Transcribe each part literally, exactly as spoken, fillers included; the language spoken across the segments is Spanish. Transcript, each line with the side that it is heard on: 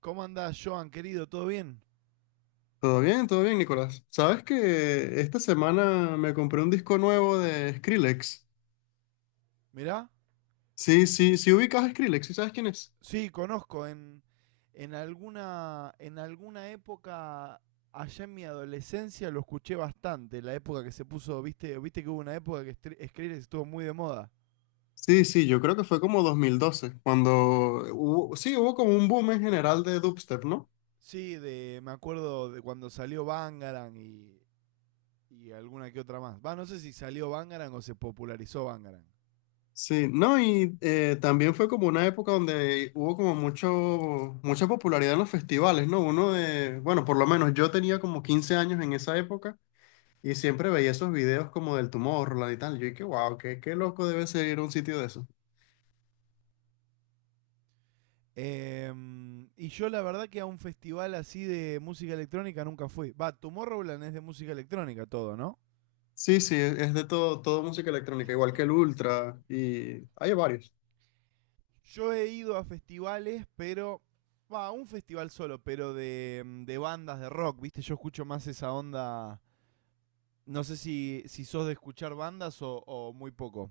right: ¿Cómo andás, Joan, querido? ¿Todo bien?
left: Todo bien, todo bien, Nicolás. Sabes que esta semana me compré un disco nuevo de Skrillex.
right: Mirá.
left: Sí, sí, ¿sí ubicas a Skrillex, sí sabes quién es?
right: Sí, conozco. En, en, alguna, en alguna época, allá en mi adolescencia, lo escuché bastante. La época que se puso, viste, viste que hubo una época que Str- Skrillex estuvo muy de moda.
left: Sí, sí, yo creo que fue como dos mil doce cuando hubo, sí, hubo como un boom en general de dubstep, ¿no?
right: Sí, de, me acuerdo de cuando salió Bangarang y, y alguna que otra más. Va, no sé si salió Bangarang o se popularizó Bangarang.
left: Sí, no, y eh, también fue como una época donde hubo como mucho, mucha popularidad en los festivales, ¿no? Uno de, bueno, por lo menos yo tenía como quince años en esa época y siempre veía esos videos como del Tomorrowland y tal. Yo dije, wow, qué, qué loco debe ser ir a un sitio de eso.
right: Em, y yo la verdad que a un festival así de música electrónica nunca fui. Va, Tomorrowland es de música electrónica todo, ¿no?
left: Sí, sí, es es de todo, todo música electrónica, igual que el Ultra y hay varios.
right: Yo he ido a festivales, pero. Va, un festival solo, pero de, mm, de bandas de rock, ¿viste? Yo escucho más esa onda. No sé si, si sos de escuchar bandas o, o muy poco.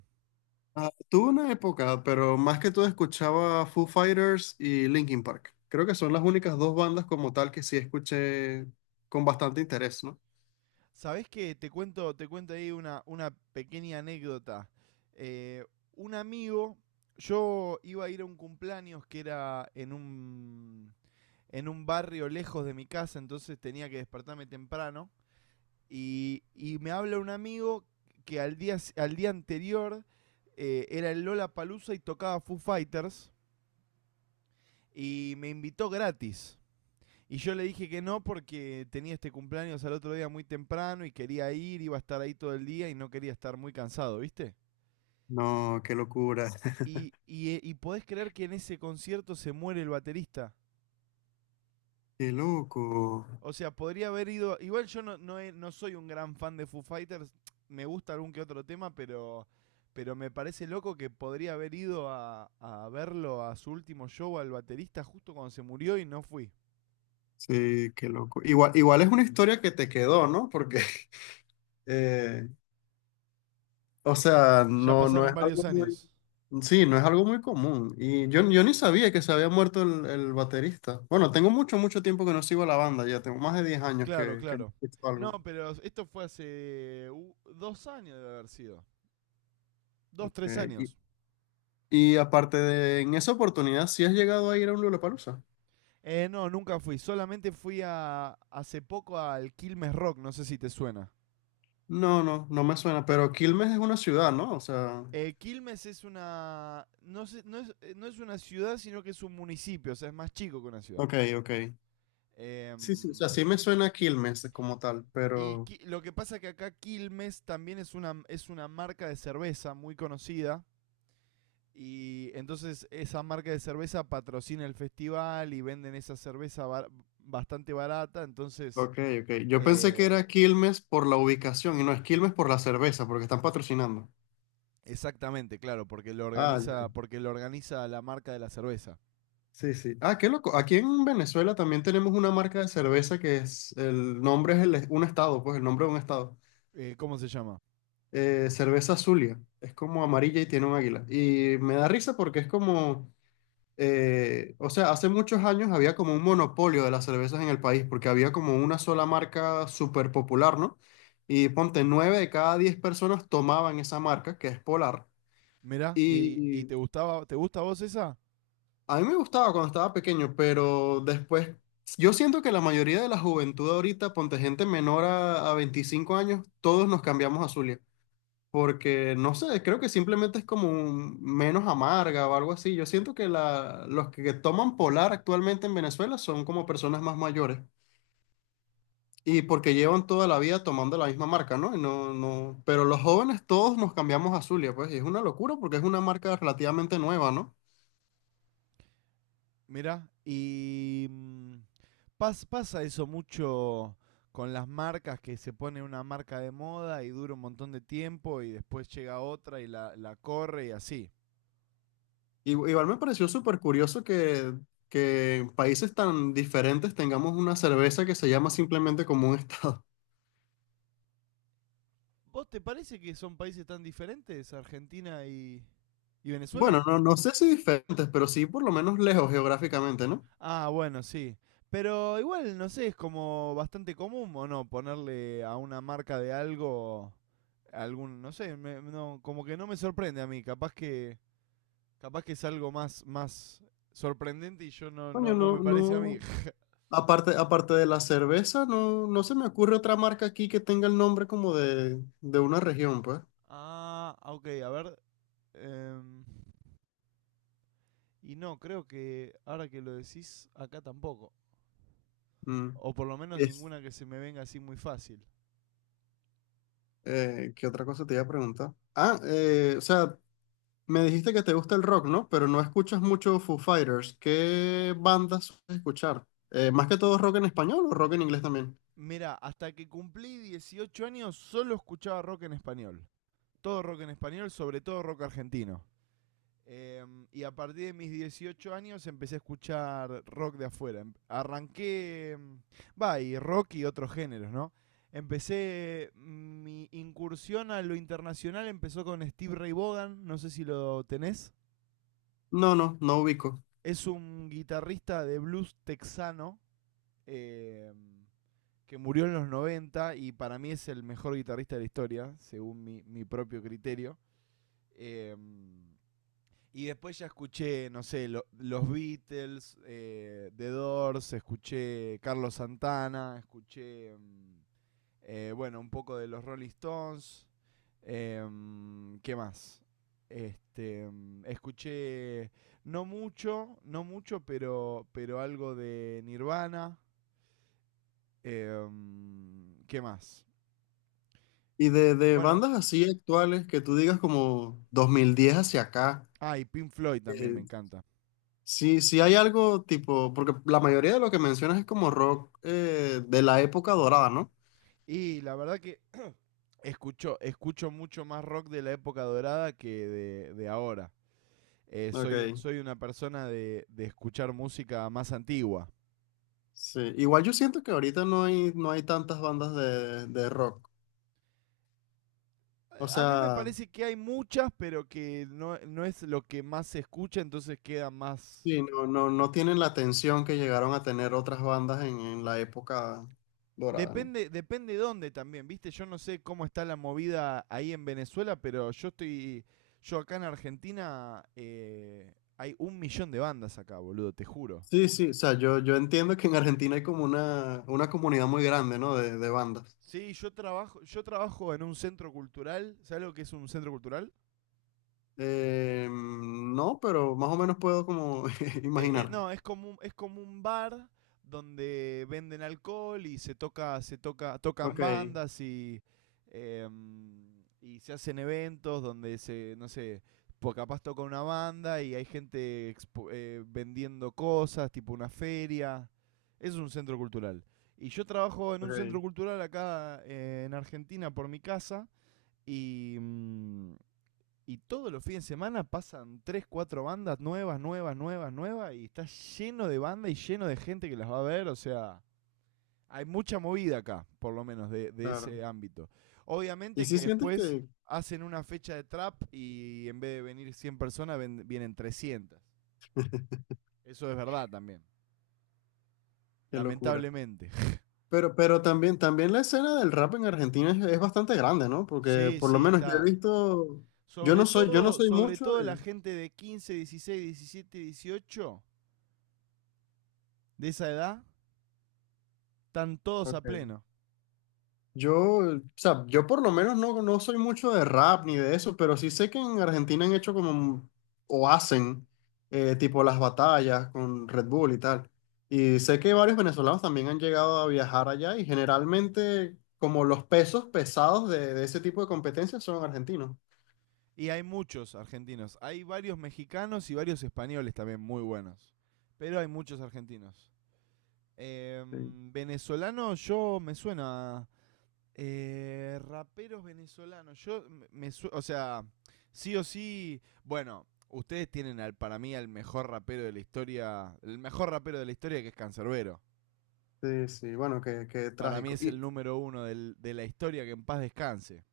left: Ah, tuve una época, pero más que todo escuchaba Foo Fighters y Linkin Park. Creo que son las únicas dos bandas como tal que sí escuché con bastante interés, ¿no?
right: ¿Sabés qué? Te cuento, te cuento ahí una, una pequeña anécdota. Eh, un amigo, yo iba a ir a un cumpleaños que era en un, en un barrio lejos de mi casa, entonces tenía que despertarme temprano. Y, y me habla un amigo que al día, al día anterior eh, era el Lola Palusa y tocaba Foo Fighters y me invitó gratis. Y yo le dije que no porque tenía este cumpleaños al otro día muy temprano y quería ir, iba a estar ahí todo el día y no quería estar muy cansado, ¿viste?
left: No, qué locura.
right: Y, y, eh, y podés creer que en ese concierto se muere el baterista.
left: Qué loco.
right: O sea, podría haber ido. Igual yo no, no, he- no soy un gran fan de Foo Fighters. Me gusta algún que otro tema, pero. Pero me parece loco que podría haber ido a, a verlo a su último show al baterista justo cuando se murió y no fui.
left: Sí, qué loco. Igual, igual es una historia que te quedó, ¿no? Porque eh, o sea,
right: Ya
left: no, no
right: pasaron
left: es algo
right: varios
left: muy,
right: años.
left: sí, no es algo muy común. Y yo, yo ni sabía que se había muerto el, el baterista. Bueno, tengo mucho, mucho tiempo que no sigo a la banda, ya tengo más de diez años
right: Claro,
left: que, que no
right: claro.
left: escucho algo.
right: No, pero esto fue hace dos años de haber sido. Dos, tres
left: Eh, y,
right: años.
left: y aparte de, en esa oportunidad, ¿sí has llegado a ir a un Lollapalooza?
right: Eh, no, nunca fui. Solamente fui a hace poco al Quilmes Rock. No sé si te suena.
left: No, no, no me suena, pero Quilmes es una ciudad, ¿no? O sea,
right: Eh, Quilmes es una. No, sé- no es, eh, no es una ciudad, sino que es un municipio, o sea, es más chico que una ciudad.
left: ok, ok. Sí, sí, o sea,
right: Em,
left: sí me suena Quilmes como tal,
right: y
left: pero...
right: Qui- lo que pasa es que acá Quilmes también es una, es una marca de cerveza muy conocida. Y entonces esa marca de cerveza patrocina el festival y venden esa cerveza bar- bastante barata. Entonces,
left: Ok, ok. Yo pensé que
right: eh,
left: era Quilmes por la ubicación y no es Quilmes por la cerveza, porque están patrocinando.
right: exactamente, claro, porque lo
left: Ah,
right: organiza, porque lo organiza la marca de la cerveza.
left: sí, sí. Ah, qué loco. Aquí en Venezuela también tenemos una marca de cerveza que es, el nombre es el- un estado, pues el nombre de un estado.
right: Eh, ¿Cómo se llama?
left: Eh, cerveza Zulia. Es como amarilla y tiene un águila. Y me da risa porque es como, eh, o sea, hace muchos años había como un monopolio de las cervezas en el país porque había como una sola marca súper popular, ¿no? Y ponte, nueve de cada diez personas tomaban esa marca, que es Polar.
right: Mirá, ¿y, y te gustaba, te gusta a vos esa?
left: A mí me gustaba cuando estaba pequeño, pero después, yo siento que la mayoría de la juventud ahorita, ponte gente menor a, a veinticinco años, todos nos cambiamos a Zulia. Porque, no sé, creo que simplemente es como un- menos amarga o algo así. Yo siento que la, los que toman Polar actualmente en Venezuela son como personas más mayores. Y porque llevan toda la vida tomando la misma marca, ¿no? Y no, no... Pero los jóvenes todos nos cambiamos a Zulia, pues, y es una locura porque es una marca relativamente nueva, ¿no?
right: Mirá, y mm, pas- pasa eso mucho con las marcas, que se pone una marca de moda y dura un montón de tiempo y después llega otra y la, la corre y así.
left: Y- Igual me pareció súper curioso que, que en países tan diferentes tengamos una cerveza que se llama simplemente como un estado.
right: ¿Vos te parece que son países tan diferentes, Argentina y, y Venezuela?
left: Bueno, no, no sé si diferentes, pero sí por lo menos lejos geográficamente, ¿no?
right: Ah, bueno, sí. Pero igual, no sé, es como bastante común o no ponerle a una marca de algo algún, no sé, me- no, como que no me sorprende a mí, capaz que... Capaz que es algo más, más sorprendente y yo no,
left: Coño,
right: no,
left: no,
right: no me
left: no.
right: parece a mí.
left: Aparte, aparte de la cerveza, no, no se me ocurre otra marca aquí que tenga el nombre como de, de una región, pues.
right: Ah, ok, a ver. em, y no, creo que ahora que lo decís, acá tampoco.
left: Mm.
right: O por lo menos
left: Es,
right: ninguna que se me venga así muy fácil.
left: eh, ¿qué otra cosa te iba a preguntar? Ah, eh, o sea, me dijiste que te gusta el rock, ¿no? Pero no escuchas mucho Foo Fighters. ¿Qué bandas sueles escuchar? Eh, más que todo rock en español o rock en inglés también.
right: Mira, hasta que cumplí dieciocho años solo escuchaba rock en español. Todo rock en español, sobre todo rock argentino. Em, y a partir de mis dieciocho años empecé a escuchar rock de afuera. Em- Arranqué, em, va, y rock y otros géneros, ¿no? Empecé, mi incursión a lo internacional empezó con Steve Ray Vaughan, no sé si lo tenés.
left: No, no, no ubico.
right: Es un guitarrista de blues texano em, que murió en los noventa y para mí es el mejor guitarrista de la historia, según mi, mi propio criterio. Em, Y después ya escuché, no sé, lo- los Beatles, eh, The Doors, escuché Carlos Santana, escuché, mm, eh, bueno, un poco de los Rolling Stones. em, ¿Qué más? Este, mm, escuché no mucho, no mucho, pero, pero algo de Nirvana. em, ¿Qué más?
left: Y de, de
right: Bueno,
left: bandas así actuales que tú digas como dos mil diez hacia acá,
right: ah, y Pink Floyd también me
left: eh,
right: encanta.
left: sí, sí hay algo tipo, porque la mayoría de lo que mencionas es como rock eh, de la época dorada, ¿no?
right: Y la verdad que escucho, escucho mucho más rock de la época dorada que de, de ahora. Eh, soy,
left: Ok,
right: soy una persona de, de escuchar música más antigua.
left: sí. Igual yo siento que ahorita no hay, no hay tantas bandas de, de rock. O
right: A mí me
left: sea,
right: parece que hay muchas, pero que no, no es lo que más se escucha, entonces queda más...
left: sí, no, no, no tienen la atención que llegaron a tener otras bandas en, en la época dorada, ¿no?
right: Depende, depende dónde también, ¿viste? Yo no sé cómo está la movida ahí en Venezuela, pero yo estoy... Yo acá en Argentina eh, hay un millón de bandas acá, boludo, te juro.
left: Sí, sí, o sea, yo, yo entiendo que en Argentina hay como una, una comunidad muy grande, ¿no? De, de bandas.
right: Sí, yo trabajo, yo trabajo en un centro cultural. ¿Sabes lo que es un centro cultural?
left: Eh, no, pero más o menos puedo como
right: Te- eh,
left: imaginar.
right: no, es como un, es como un bar donde venden alcohol y se toca, se toca, tocan
left: Ok,
right: bandas y em, y se hacen eventos donde se, no sé, pues capaz toca una banda y hay gente expo- eh, vendiendo cosas, tipo una feria. Eso es un centro cultural. Y yo trabajo en un centro
left: ok,
right: cultural acá eh, en Argentina por mi casa y mm, Y todos los fines de semana pasan tres cuatro bandas nuevas, nuevas, nuevas, nuevas. Y está lleno de bandas y lleno de gente que las va a ver. O sea, hay mucha movida acá, por lo menos, de, de
left: claro.
right: ese ámbito.
left: Y
right: Obviamente
left: sí
right: que
left: sientes
right: después
left: que...
right: hacen una fecha de trap y en vez de venir cien personas, ven- vienen trescientas. Eso es verdad también.
left: Qué locura.
right: Lamentablemente.
left: Pero, pero también, también la escena del rap en Argentina es, es bastante grande, ¿no? Porque
right: Sí,
left: por lo
right: sí,
left: menos yo he
right: está.
left: visto, yo
right: Sobre
left: no soy, yo no
right: todo,
left: soy
right: sobre
left: mucho
right: todo la
left: de...
right: gente de quince dieciséis diecisiete dieciocho de esa edad, están todos a
left: Ok.
right: pleno.
left: Yo, o sea, yo por lo menos no, no soy mucho de rap ni de eso, pero sí sé que en Argentina han hecho como, o hacen, eh, tipo las batallas con Red Bull y tal. Y sé que varios venezolanos también han llegado a viajar allá y generalmente como los pesos pesados de, de ese tipo de competencias son argentinos.
right: Y hay muchos argentinos. Hay varios mexicanos y varios españoles también muy buenos. Pero hay muchos argentinos. Eh,
left: Sí,
right: venezolano, yo me suena. Eh, raperos venezolanos. Yo me- su- O sea, sí o sí. Bueno, ustedes tienen al, para mí al mejor rapero de la historia. El mejor rapero de la historia que es Cancerbero.
left: sí, sí, bueno, qué, qué
right: Para mí
left: trágico.
right: es el
left: Y
right: número uno del- de la historia que en paz descanse.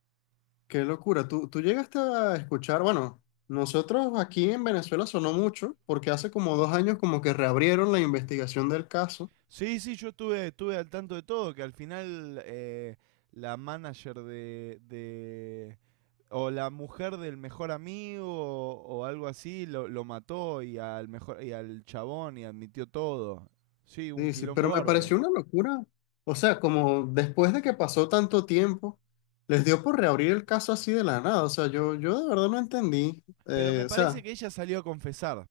left: qué locura. ¿Tú, tú llegaste a escuchar, bueno, nosotros aquí en Venezuela sonó mucho porque hace como dos años como que reabrieron la investigación del caso?
right: Sí, sí, yo estuve, estuve al tanto de todo, que al final eh, la manager de, de- o la mujer del mejor amigo o, o algo así lo, lo mató y al mejor y al chabón y admitió todo. Sí, un
left: Sí, sí, pero
right: quilombo
left: me
right: bárbaro.
left: pareció una locura. O sea, como después de que pasó tanto tiempo, les dio por reabrir el caso así de la nada. O sea, yo, yo de verdad no entendí.
right: Pero me
left: Eh, o
right: parece
left: sea,
right: que ella salió a confesar.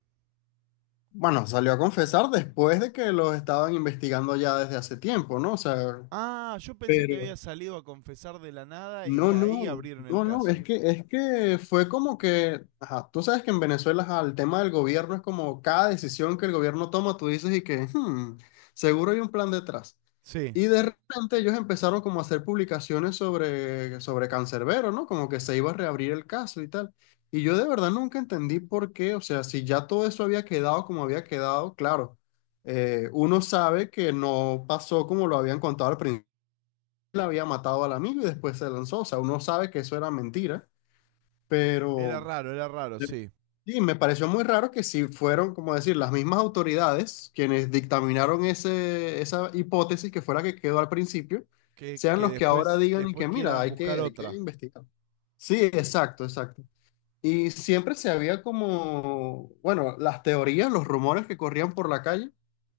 left: bueno, salió a confesar después de que los estaban investigando ya desde hace tiempo, ¿no? O sea,
right: Ah, yo pensé que había
left: pero...
right: salido a confesar de la nada y
left: No,
right: ahí
left: no,
right: abrieron el
left: no, no, es
right: caso.
left: que, es que fue como que, ajá, tú sabes que en Venezuela, ajá, el tema del gobierno es como cada decisión que el gobierno toma, tú dices y que, "Hmm, seguro hay un plan detrás".
right: Sí,
left: Y de repente ellos empezaron como a hacer publicaciones sobre, sobre Cancerbero, ¿no? Como que se iba a reabrir el caso y tal. Y yo de verdad nunca entendí por qué, o sea, si ya todo eso había quedado como había quedado, claro, eh, uno sabe que no pasó como lo habían contado al principio, la había matado al amigo y después se lanzó. O sea, uno sabe que eso era mentira,
right: era
left: pero
right: raro, era raro, sí.
left: sí, me pareció muy raro que si fueron, como decir, las mismas autoridades quienes dictaminaron ese, esa hipótesis que fue la que quedó al principio,
right: Que,
left: sean
right: que
left: los que ahora
right: después,
left: digan y
right: después
left: que, mira,
right: quieran
left: hay
right: buscar
left: que, hay que
right: otra.
left: investigar. Sí, exacto, exacto. Y siempre se había como, bueno, las teorías, los rumores que corrían por la calle,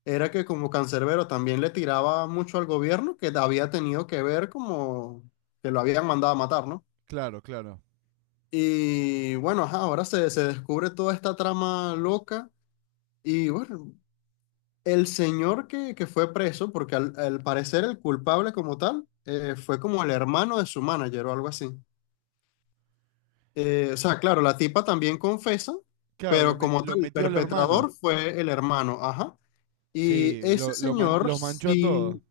left: era que como Cancerbero también le tiraba mucho al gobierno, que había tenido que ver como que lo habían mandado a matar, ¿no?
right: Claro, claro.
left: Y bueno, ajá, ahora se, se descubre toda esta trama loca y bueno, el señor que, que fue preso, porque al, al parecer el culpable como tal, eh, fue como el hermano de su manager o algo así. Eh, o sea, claro, la tipa también confesa,
right: Claro, lo,
left: pero
right: met-
left: como tal,
right: lo
left: el
right: metió al hermano.
left: perpetrador fue el hermano, ajá. Y
right: Sí,
left: ese
right: lo, lo man-
left: señor
right: los manchó a todos.
left: sí,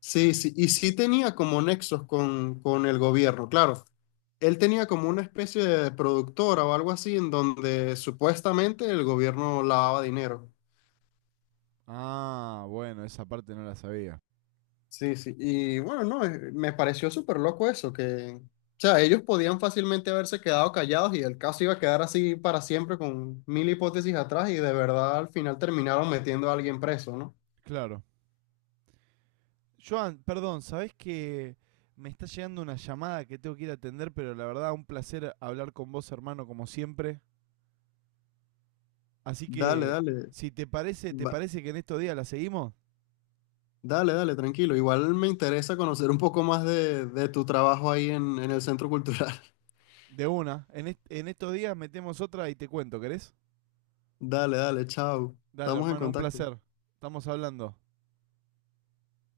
left: sí, sí, y sí tenía como nexos con, con el gobierno, claro. Él tenía como una especie de productora o algo así en donde supuestamente el gobierno lavaba dinero.
right: Ah, bueno, esa parte no la sabía.
left: Sí, sí. Y bueno, no, eh, me pareció súper loco eso, que, o sea, ellos podían fácilmente haberse quedado callados y el caso iba a quedar así para siempre con mil hipótesis atrás y de verdad al final terminaron metiendo a alguien preso, ¿no?
right: Claro. Joan, perdón, ¿sabés que me está llegando una llamada que tengo que ir a atender, pero la verdad, un placer hablar con vos, hermano, como siempre. Así
left: Dale,
right: que,
left: dale,
right: si te parece, ¿te
left: va-
right: parece que en estos días la seguimos?
left: dale, dale, tranquilo. Igual me interesa conocer un poco más de, de tu trabajo ahí en, en el Centro Cultural.
right: De una. En, est- en estos días metemos otra y te cuento, ¿querés?
left: Dale, dale, chao.
right: Dale,
left: Estamos en
right: hermano, un
left: contacto.
right: placer. Estamos hablando.